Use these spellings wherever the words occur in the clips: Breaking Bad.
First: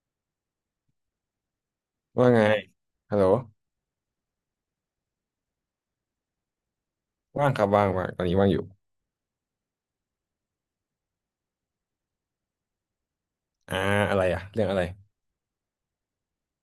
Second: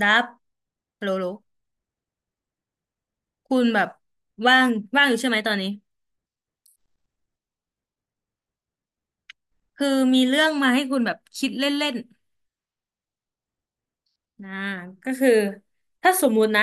ดับโลโลว่าไงฮัลโหลคุณแบบว่างว่างอยู่ใช่ไหมตอนนี้ว่างครับว่างว่างตอนนี้ว่างอยู่คือมีเรื่องมาให้คุณแบบคิดเล่นอ่าอะไรอะๆนะเรื่องอะไรก็คือถ้าสมมุตินะ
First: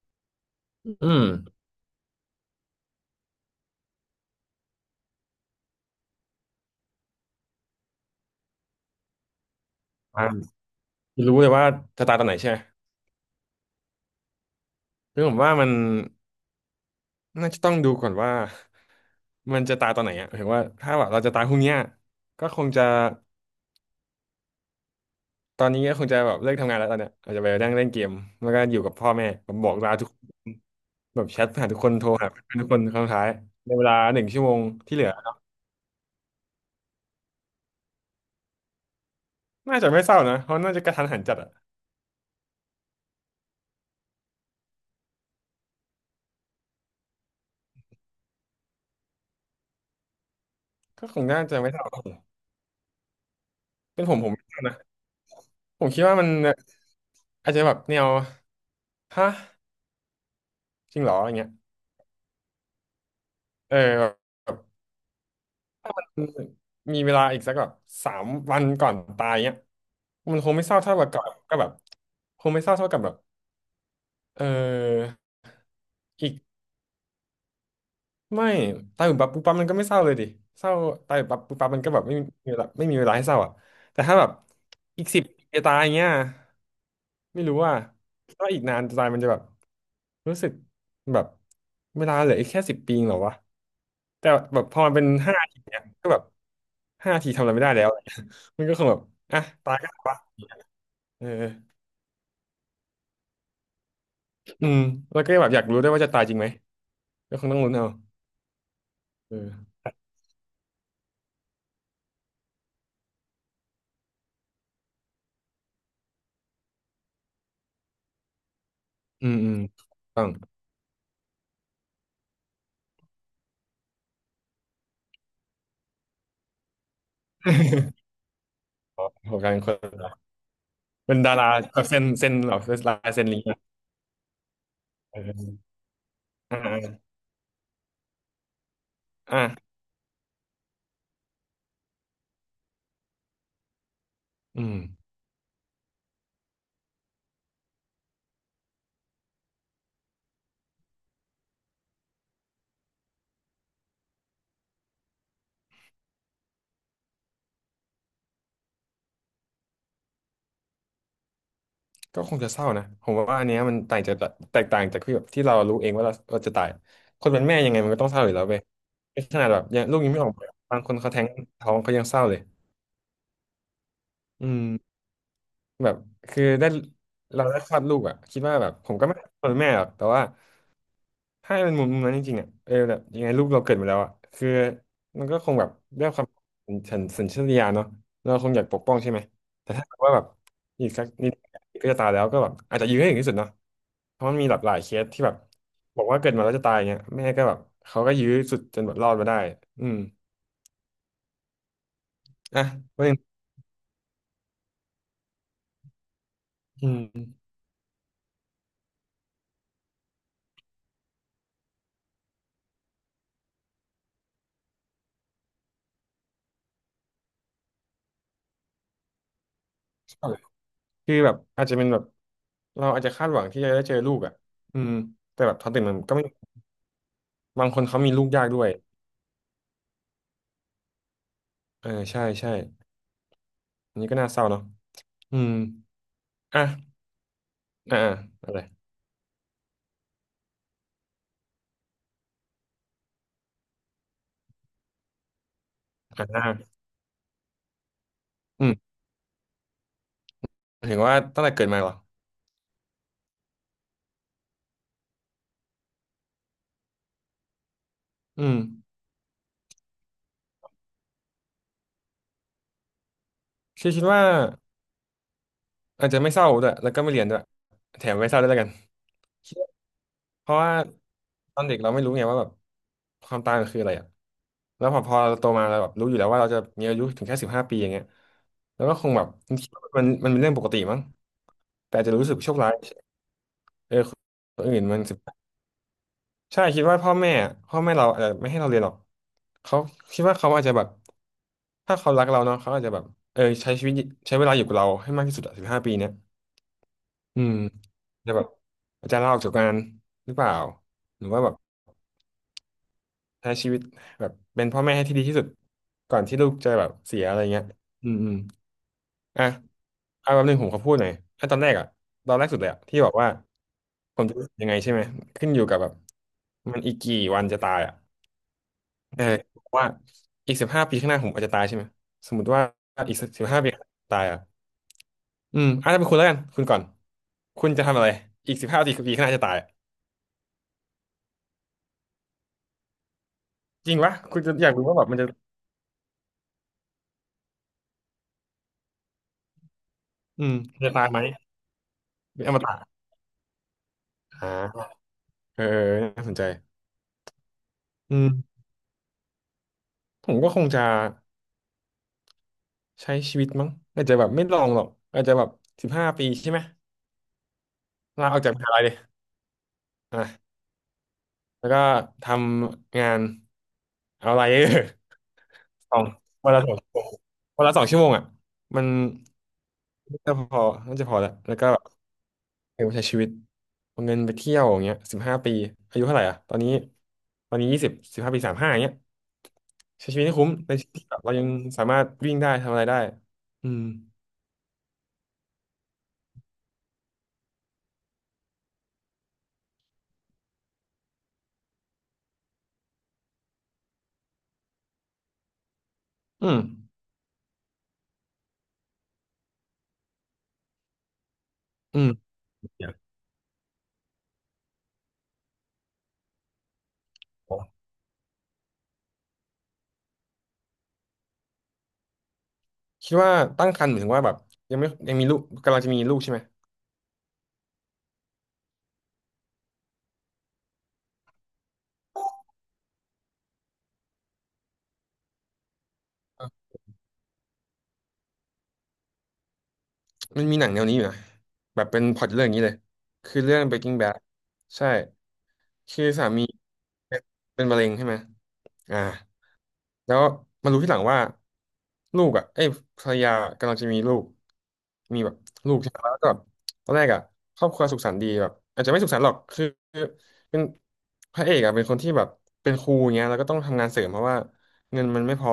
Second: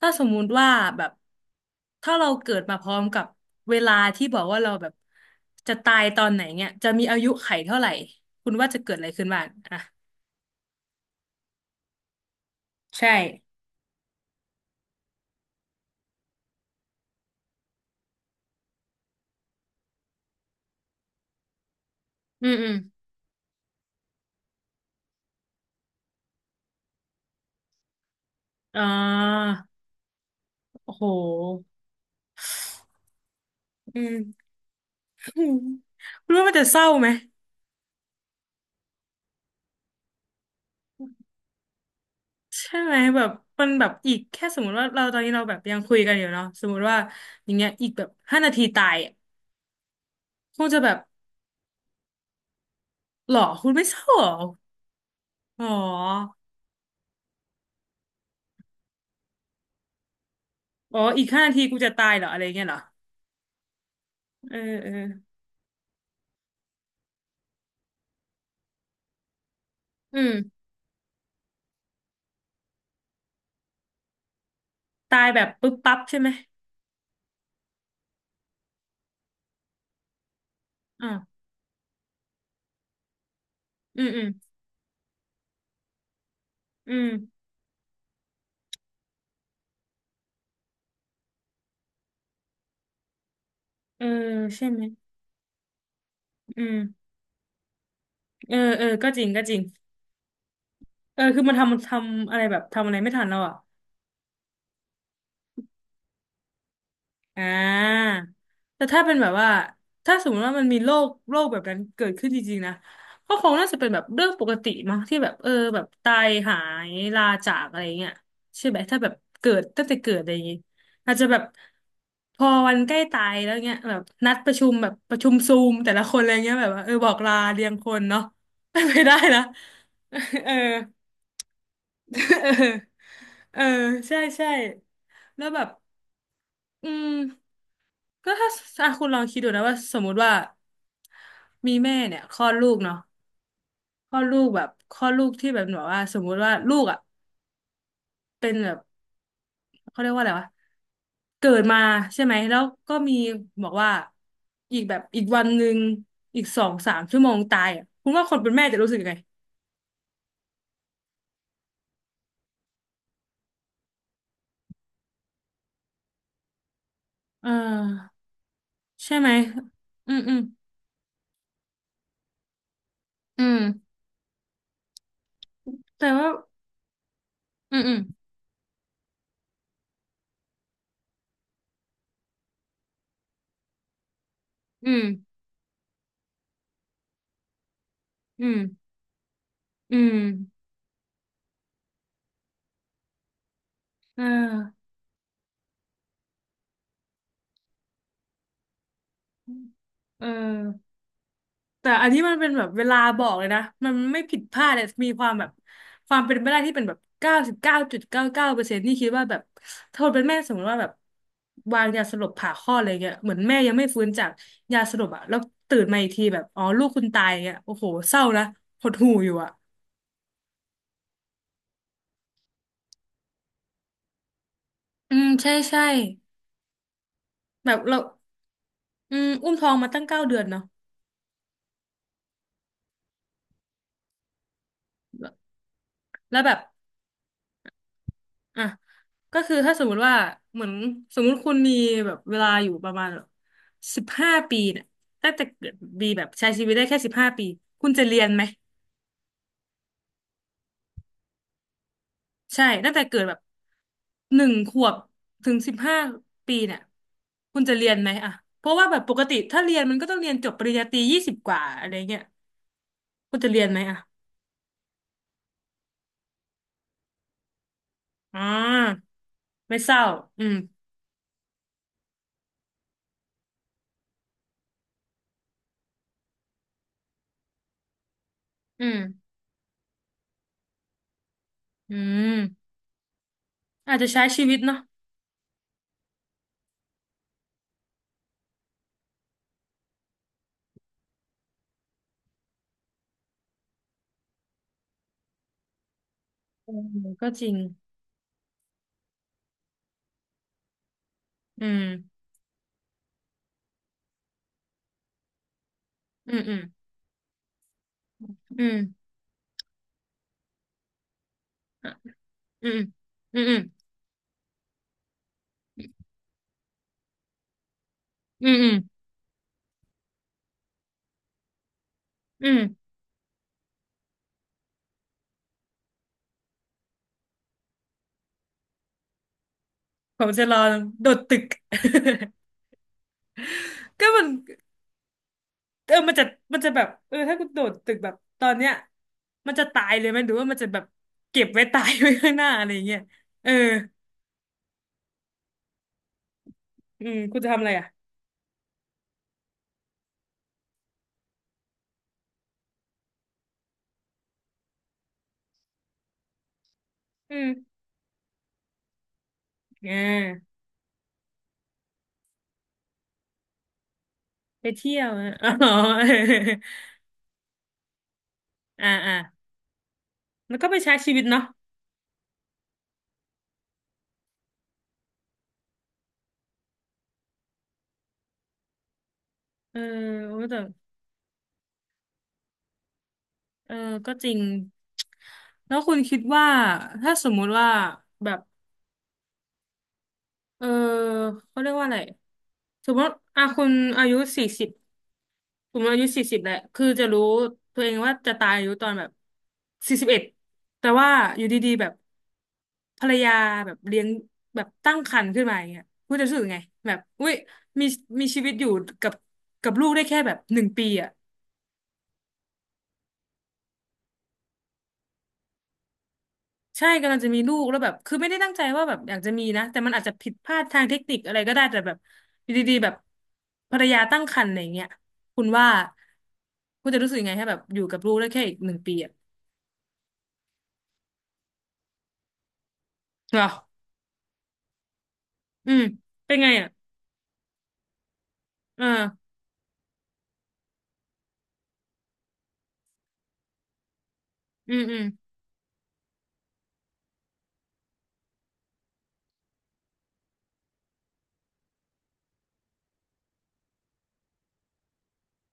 ถ้าสมมุติว่าแบอืบมถ้าเราเกิดมาพร้อมกับเวลาที่บอกว่าเราแบบจะตายตอนไหนเนี่ยจะมีอายุไขเท่าไหร่คุณว่าจะเกิดอะไรขึ้นบ้างอ่ะอ่ารู้เลยว่าจะตายตอนไหนใช่ไหมใช่คือผมว่ามันน่าจะต้องดูก่อนว่ามันจะตายตอนไหนอะหมายถึงว่าถ้าแบบเราจะตายพรุ่งเนี้ยก็อืมคอืงมจะ ตอนนี้ก็คงจะแบบเลิกทำงานแล้วตอนเนี้ยอาจจะไปนั่งเล่นเกมแล้วก็ออ่ยู่กับพ่อแม่ผามบอกลาทุกคนโอ้โหแบบแชทหาทุกคนโทรหาเพื่อนทุกคนครั้งสุดท้ายในเวลาอืม 1 ชั่วโมงที่เหลือ คุณว่ามันจะเศร้าไหม น่าจะไม่เศร้านะเพราะน่าจะกระทันหันจัดอะใช่ไหมแบบมันแบบอีกแค่สมมติว่าเราตอนนี้เราแบบยังคุยกันอยู่เนาะสมมติว่าอย่างเงี้ยอีกแบบห้านาทีตายอะคงจะแบบก็คงน่าจะไม่เศร้าหรอคุณไม่เศเป็ร้านผหมรอผมไม่เศร้านะ อ๋อผมคิดว่ามันอาจจะแบบแนวฮะจอ๋อริงเหรออีกอย่างห้าเงี้ยนาทีกูจะตายเหรออะไรเงี้ยเหรอเออแบบแบเออบเออมีเวลาอีกสักแบบ3 วันก่อนตายเงี้ยอืมันคงมไม่เศร้าเท่ากับก่อนก็แบบคงไม่เศร้าเท่ากับแบบเออตายแบบปึ๊บปั๊บใช่ไหมอีกไม่ตายแบบปั๊บปุ๊บปั๊บมันก็ไม่เศร้าเลยดิเศร้าอ่าตาวยแบบปั๊บปุ๊บปั๊บมันก็แบบไม่มีเวลาไม่มีเวลาให้เศร้าอ่ะแต่อืมถ้าอืแบมบอีกสิบปีจะตายเงี้ยอืมไม่รู้ว่าก็อีกนานจะตายมันจะแบบ รู้สึกแบบเวลาเหลืออีกแค่สิบปีเองเหรอวะเออแต่แบใช่บพไหอมมันเป็นห้าทีเนี่ยก็แบบอืมห้าทีทำอะไรไม่ได้แล้ว เออ มันก็คเอองแบบก็จริงอ่ะก็จริงตายก็ตายวะเออเอคือมันทำมัอนทำอะไรแบบทำอะไรไม่ทันแล้วอ่ะ อืมแล้วก็แบบอยากรู้ด้วยว่าจะตายจริงไหมก็อ่คงต้องลุ้นเอาาแต่ถ้าเป็นแบบเออว่าถ้าสมมติว่ามันมีโรคแบบนั้นเกิดขึ้นจริงๆนะก็คงน่าจะเป็นแบบเรื่องปกติมั้งที่แบบเออแบบตายหายลาจากอะไรเงี้ยใช่ไหมถ้าแบบอืมอืเกิมดตั้งแต่เกิดต้ออะง ไรอย่างงี้อาจจะแบบพอวันใกล้ตายแล้วเงี้ยแบบนัดประชุมแบบประชุมซูมแต่ละคนอะไรเงี้ยแบบว่าเออบอกลาเรียงคนเนาะ ไปได้ ขอนะ งการคน เออ เป็นดาราแบบเซ็น เเซ็นเหรอเป็นลาออยเซ็นลิงก์เออะอใช่ใช่เอแล้วแบบ ออ่อืามก็ถ้าคุณลองคิดดูนะอ่าว่าสมมุติว่ามีแม่เนี่ยคลอดลูกเนาะคลอดลูกแบอืบม คลอดลูกที่แบบแบบว่าสมมุติว่าลูกอ่ะเป็นแบบเขาเรียกว่าอะไรวะเกิดมาใช่ไหมแล้วก็มีบอกว่าอีกแบบอีกวันหนึ่งอีก2-3 ชั่วโมงตายอ่ะคุณว่าคนเป็นแม่จะรู้สึกยังไงก็คงจะเศร้านะผมว่าอันเนี้ยมันต่างจากแตกต่างจากที่แบบที่เรารู้เองว่าเราจะตายคนเป็นเอแม่ยังไงมันก็ต้องเศอร้าอยู่แล้วเว้ยใช่นไหมขนาดแบบยังลูกยัอืงมไม่อออืกมมาบางคนเขาแท้งท้องเขายังเศร้าเลยอืมอืมแบบแต่ว่าคือได้เราได้คอืลอมดอืลูมกอ่ะคิดว่าแบบผมก็ไม่เป็นแม่หรอกแต่ว่า ถ้าเป็นมุมนั้นจริงๆอ่ะเออแบบยังไงลูกเราเกิดมาแล้วอ่ะคืออืมมันก็คงแบบด้วยความสัสัญชาตญาณเนาะเราอืคงมอยากปกป้องใช่ไหมแต่ถ้าอืเกิดว่ามแบบอีกสักนิดก็จะตายแล้วก็แบบอาจจะยื้อให้ถึงที่สุดเนาะเพเอราะมันมีหลากหลายอเคสที่แบบบอกว่าเกิดมาแล้วจะตายเงี้ยแม่ก็แบบเขาก็ยื้อสุดจนแบบรอดมาได้อืมเออ แต่อันนี้มันเป็นอ่ะแบบเวลาประเด็บอกเลยนะมันไม่ผิดพลาดเลยมีความแบบความเป็นไปได้ที่เป็นอืแบบม99.99%นี่คิดว่าแบบถ้าคนเป็นแม่สมมติว่าแบบวางยาสลบผ่าคลอดอะไรเงี้ยเหมือนแม่ยังไม่ฟื้นจากยาสลบอ่ะแล้วตื่นมาอีกทีแบบอ๋อลูกคุณตายเงี้ยโอ้โหเศร้านะหดหู่อยู่อ่ะคือแบบอาจจะเป็นแบบเราอาจจะคาดหวังที่จะได้เจอลูกอ่ะอืมอืมแต่ใช่แบบพอใช่ตื่นมันก็ไม่บาแบงคบนเราเขามีลูกยากด้วยอืมอุ้มท้องมาตั้ง9 เดือนเนาะเออใช่ใช่อันนี้ก็น่าเศร้าเนาะ แล้วอืม แล้วแบบ อ่ะอ่าอะอะไรอ่ะก็คือถ้าสมมุติว่าเหมือนสมมุติคุณมีแบบเวลาอยู่ประมาณแบบสิบห้าปีเนี่ยตั้งแต่เกิดบีอแบบใช้ชีวิต่าได้แค่สิบห้าปีคุณจะเรียนไหมอืมหมายถึงว่าตั้งแต่เกิดมาเหรอ ใช่ตั้งแต่เกิดแบบ1 ขวบถึงสิบห้าปีเนี่ยคุณจะเรียนไหมอ่ะอืมเพราะว่าแบบปกติถ้าเรียนมันก็ต้องเรียนจบปริญญาตรี20 กว่าอะไรเงี้ยคุณจะเรียนไหมคิดอ่ะคิดว่าอาจจะไม่เศร้าด้วยแล้วก็ไม่เรียนด้วยแถมไม่เศอ่ร้าด้วยแล้วกันาคิดว่าไม่เศร้าอืเพมราะว่าตอนเด็กเราไม่รู้ไงว่าแบบความตายมันคืออะไรอ่ะแล้วพอเราโตมาเราแบบรู้อยู่แล้วว่าเราจะมีอายุถึงแค่สิบห้าปีอย่างเงี้ยแล้อืวก็มคงแบบคิดว่ามันเป็นเรื่องปกติมั้ง แต่อือาจจะรู้มสึกโชคร้ายเออาอจจะใช้ชีวิตคนเนาะอื่นมัน ใช่คิดว่าพ่อแม่เราอาจจะไม่ให้เราเรียนหรอกเขาคิดว่าเขาอาจจะแบบถ้าเขารักเราเนาะเขาอาจจะแบบเออใช้ชีวิตใช้เวลาอยู่กับเราให้มากที่สุดอะสิบห้าปีเนี้ยอืมก็อืจริมงจะแบบอาจจะลาออกจากงานหรือเปล่าหรือว่าแบบอืมใช้ชีวิตแบบเป็นพ่อแม่ให้ที่ดีที่สุดก่อนอืที่มลูอืกม จะแบบเสียอะไรเงี้ยอืมอืมอืมอ่ะเอาแบบหนึ่งผมขอพูดหน่อยอ่ะตอนแรกอะอ่ะตอนแรกสุดเลอืยมอะที่บอกว่าอืมอผมจะยังไงใช่ไหมขึ้นอยู่กับแบบมันอีกกี่วันจะตายอะ ืมอืมเออว่าอีก15 ปีข้างหน้าผมอาจจะตายใช่ไหมสมมอืติว่ามอีกสิบห้าปีข้างหน้าตายอ่ะอาจจะเป็นคุณแล้วกันคุณก่อนคุณจะทำอะไรอีกสิบห้าปีข้างหน้าจะตายผมจะรอโดดตึก จริงก็ปะมันคุณจะอยากรู้ว่าแบบมันจะเออมันจะมันจะแบบเออถ้ากูโดดตึกแบบตอนเนี้ยมันจะตายเลยไหมหรือว่ามันจะแบมันบจะตายไหมเก็บไว้ตายไว้ข้างหเป็นน้า อ มอะไรอย่างตะเงี้ยเอออ่าเออน่าสนใจอืมกูจะทำอะไรอ่ะอืมผมก็คงจะใช้ชีวิตมั้งอาจจะแบบไม่ลองหรอกอาจจะแบบสิบห้าปีใช่ไหมอืมลาออกจากมหาลัยเลยอ่อ่ะาแล้วก็ทำงานเอาอะไร ไปเที่ยวอะ อ๋อ สองวันละสองชั่วโมงวันละสองชั่วโมงอ่ะ มัอ่านอ่าน่าจะพแล้วอก็ไปใช้ชีวิตแล้วเนาะแล้วก็เออใช้ชีวิตเอาเงินไปเที่ยวอย่างเงี้ยสิบห้าปีอายุเท่าไหร่อ่ะตอนนี้20สิบห้าปีสามห้าอย่างเงี้ยเออใช้ชีวิตให้โอ้คุ้มแต่ในชีวิตที่แบบเรายังสามารถวิ่งได้ทำอะไรได้อืเออมก็จริง แล้วคุณคิดว่า ถ้าสมมุติว่าแบบ เออเขาเรียกว่าอะไรสมมติอ่ะคุณอายุสี่สิบผมอายุสี่สิบแหอืละมคือจะรู้ตัวเองว่าจะตายอายุตอนแบบ41แต่ว่าอยู่ดีๆแบบอืมเดี๋ยภรรยาแบบเลี้ยงแบบตั้งครรภ์ขึ้นมาอย่างเงี้ยคุณจะรู้สึกไงแบบอุ้ยวขอมีมีชีวิตอยู่กับกับลูกได้แค่แบบหนึ่งปีอ่ะ คิดว่าตั้งครรภ์หมายถึงว่าแบบยังมีลูกกำลังจะมีลูกใช่ไหมใช่กำลังจะมีลูกแล้วแบบคือไม่ได้ตั้งใจว่าแบบอยากจะมีนะแต่มันอาจจะผิดพลาดทางเทคนิคอะไรก็ได้แต่แบบอยู่ดีๆแบบภรรยาตั้งครรภ์อะไรอย่างเงี้ยคุณว่าคุณจะรู้สึกยังไงให้แบบอยู่กับลูกได้แค่อีกหนึ่งปีอ่ะมันมีหนังแนวนี้อยู่นะแบบเป็นพล็อตเรื่องอย่างนี้เลยเหคืรออเรื่อง Breaking Bad ใช่ อืมคือสาเป็นมีไงอ่ะเป็นมะเร็งใช่ไหมเออ่าอแล้วมารู้ที่หลังว่าลูกอ่ะเอ้ยภรรยากำลังจะมีลูกอืมอืมมีแบบลูกใช่ไหมแล้วก็แบบตอนแรกอ่ะครอบครัวสุขสันต์ดีแบบอาจจะไม่สุขสันต์หรอกคือเป็นพระเอกอ่ะเป็นคนที่แบบเป็นครูเงี้ยแล้วก็ต้องทำงานเสริมเพราะว่าเงินมันไม่พอ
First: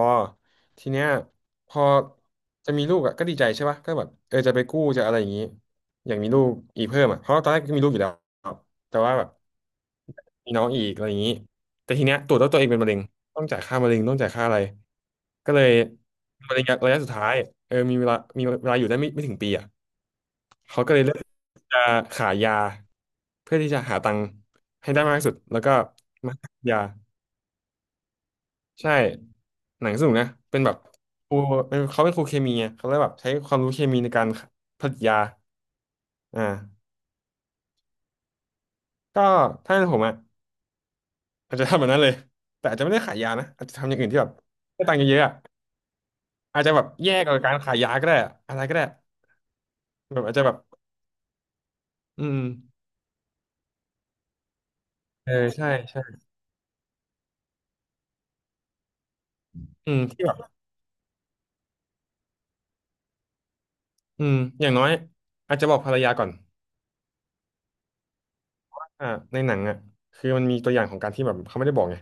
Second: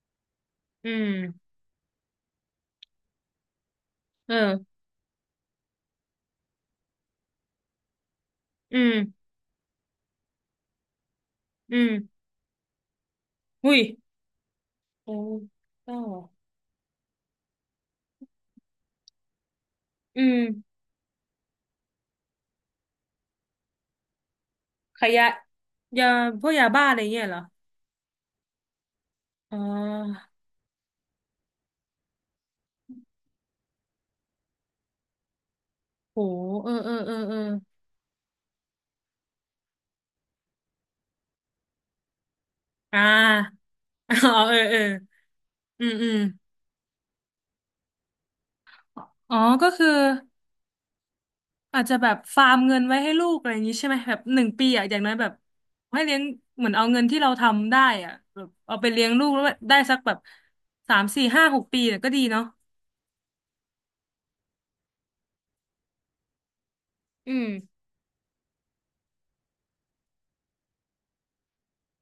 ทีอืเนี้ยมพอจะมีลูกอ่ะก็ดีใจใช่ปะก็แบบเออจะไปเออกู้จะอะไรอย่างงี้อยากมีลูกอีกเพิ่มอ่ะเพราะว่าตอนแรกก็มีลูกอยู่แล้ว อืแต่ว่าแบมบมีน้องอีกอะไรอย่างนี้อืมแต่ทีเนี้ยตรวจแล้วตัวเองเป็นมะเร็งต้องจ่ายอุ้ค่ายมะเร็งต้องจ่ายค่าอะไรโอ้ก็เลยก็มะเร็งระยะสุดท้ายเออมีเวลามีเวลาอยู่ได้ไม่ถึงปีอ่ะอืมเขาก็เลยเลือกจะขายยาเพื่อที่จะหาตังค์ให้ได้ขมากยะที่สุดแล้วก็ยามาพวขากยยายาบ้าอะไรเงี้ยเหรอใช่อ๋หนังสนุกอนะเป็นแบบครูเป็นเขาเป็นครูเคมีไงเขาเลยแบบใช้ความรู้เคมีในการผลิตยาโหอ่าเออเออเออเออก็ถ้าเป็นผมอ่ะ อาจจะทำแบบนั้นเลยแต่อาจจะไม่อ่ได้ขายยานะอาา จจะทำอย่างอื่ นที่แบอ๋อบเออเออ ได้ตังค์เยอะๆอะอืมอืมอาจจะแบบแยกกับการขายยาก็ได้อะอะไรก็ได้อ๋อก็คือแบบอาจจะแบบอาจจะแบบอืมฟาร์มเงินไว้ให้ลูกอะไรอย่างนี้ใช่ไหมแบบหนึ่งปีอ่ะอย่างน้อยแบเอบอใช่ให้ใช่เลี้ยงเหมือนเอาเงินที่เราทำได้อ่ะแบบเอาไปเลี้ยงลูกแล้วได้อืสักมแบบที่แบบ3-4-5-6 ปีเนี่ยก็ดีเนาะอืมอย่างน้อยอาจจะบอกภรรยาก่อนอืมอ่าในหนังอ่ะคือมันมีตัวอย่างของการที่แบบเขาไม่ได้บอกไง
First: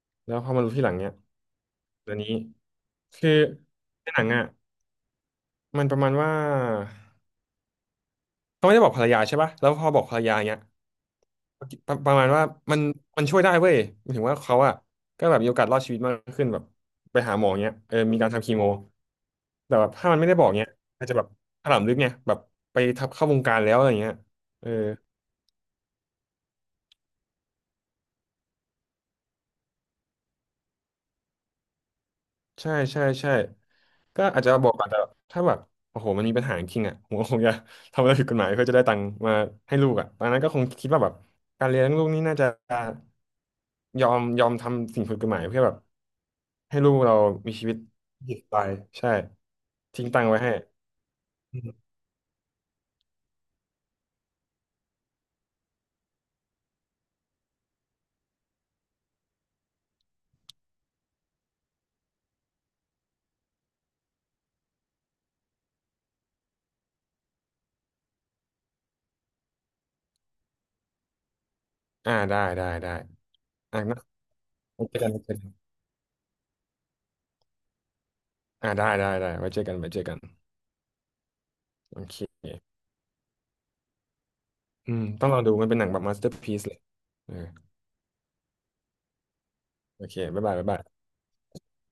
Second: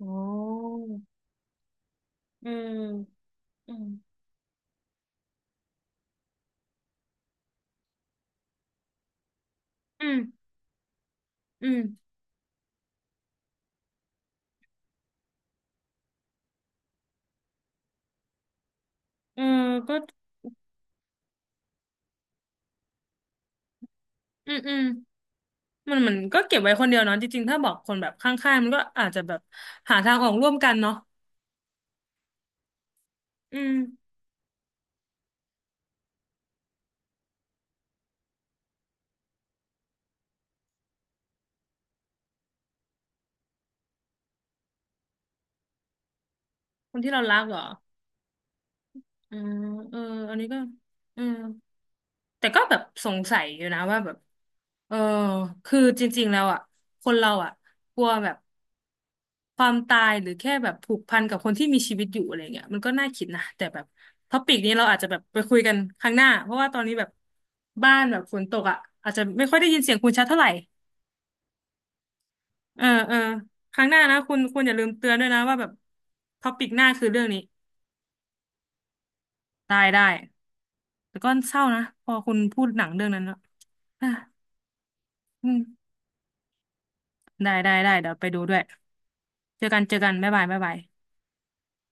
โอ้แล้วพอมารู้ทีหลังเนี้ยตัวนี้อืมคืออืมในหนังอ่ะมันประมาณว่าเขาไม่ได้บอกภรรยาใช่ป่ะแล้วพอบออืกภรมรยาเนี้ย อืมปรประมาณว่ามันมันช่วยได้เว้ยหมายถึงว่าเขาอะก็แบบมีโอกาสรอดชีวิตมากขึ้นแบบไปหาหมอเงี้ยเออมีการทำคีโมเออแต่แบบก็ถ้ามันไม่ได้บอกเงี้ยอาจจะแบบถลำลึกเนี่ยแบบไปทับเข้าวงการแล้วอะไรเงี้ยอืมเออ อืมมันเหมือนก็เก็บไว้คนเดียวเนาะจริงๆถ้าบอกคนแบบข้างๆมันก็อาจจะแบบหาทางออกร่วมกันเนาะใช่ใช่ใช่อืมก็อาจจะบอกอาจจะถ้าแบบโอ้โหมันมีปัญหาจริงๆอ่ะผมก็คงจะทำอะไรผิดกฎหมายเพื่อจะได้ตังค์มาให้ลูกอ่ะตอนนั้นก็คงคิดว่าแบบการเลี้ยงลูกนี่น่าจะยอมทำสิ่งผิดกฎหมายเพื่อแบบให้ลูคกนที่เราเรารักมีเหรอชีวิตหยุดไปใช่อืมเออทิ้งตังค์อันไว้นี้ให้ก็อืม อืมแต่ก็แบบสงสัยอยู่นะว่าแบบเออคือจริงๆแล้วอ่ะคนเราอ่ะกลัวแบบความตายหรือแค่แบบผูกพันกับคนที่มีชีวิตอยู่อะไรเงี้ยมันก็น่าคิดนะแต่แบบท็อปิกนี้เราอาจจะแบบไปคุยกันครั้งหน้าเพราะว่าตอนนี้แบบบ้านแบบฝนตกอ่ะอาจจะไม่ค่อยได้ยินเสียงคุณชัดเท่าไหร่อ่าได้ได้เออได้เออคอ่ะรั้งหนะน้านะคุณคุณอย่าลืไว้มเจอเตืกันอนไว้ด้วเจยอนะกันว่าแบบท็อปิกหน้าคือเรื่องนี้อ่าได้ได้ได้ไว้เจอกันได้ไว้เจได้อกันแต่ก็เศร้านะโอพอเคคุณพูดหนังเรื่องนั้นแล้วอ่ะอืมต้องลองอืดูม มันเป็นหนังแบบมาสเตอร์พีซเลยเออได้ได้ได้เดี๋ยวไปดูด้วยเจอกันเจอโอกันเคบ๊ายบ๊าบายยบายบ๊ายบ๊ายบายบาย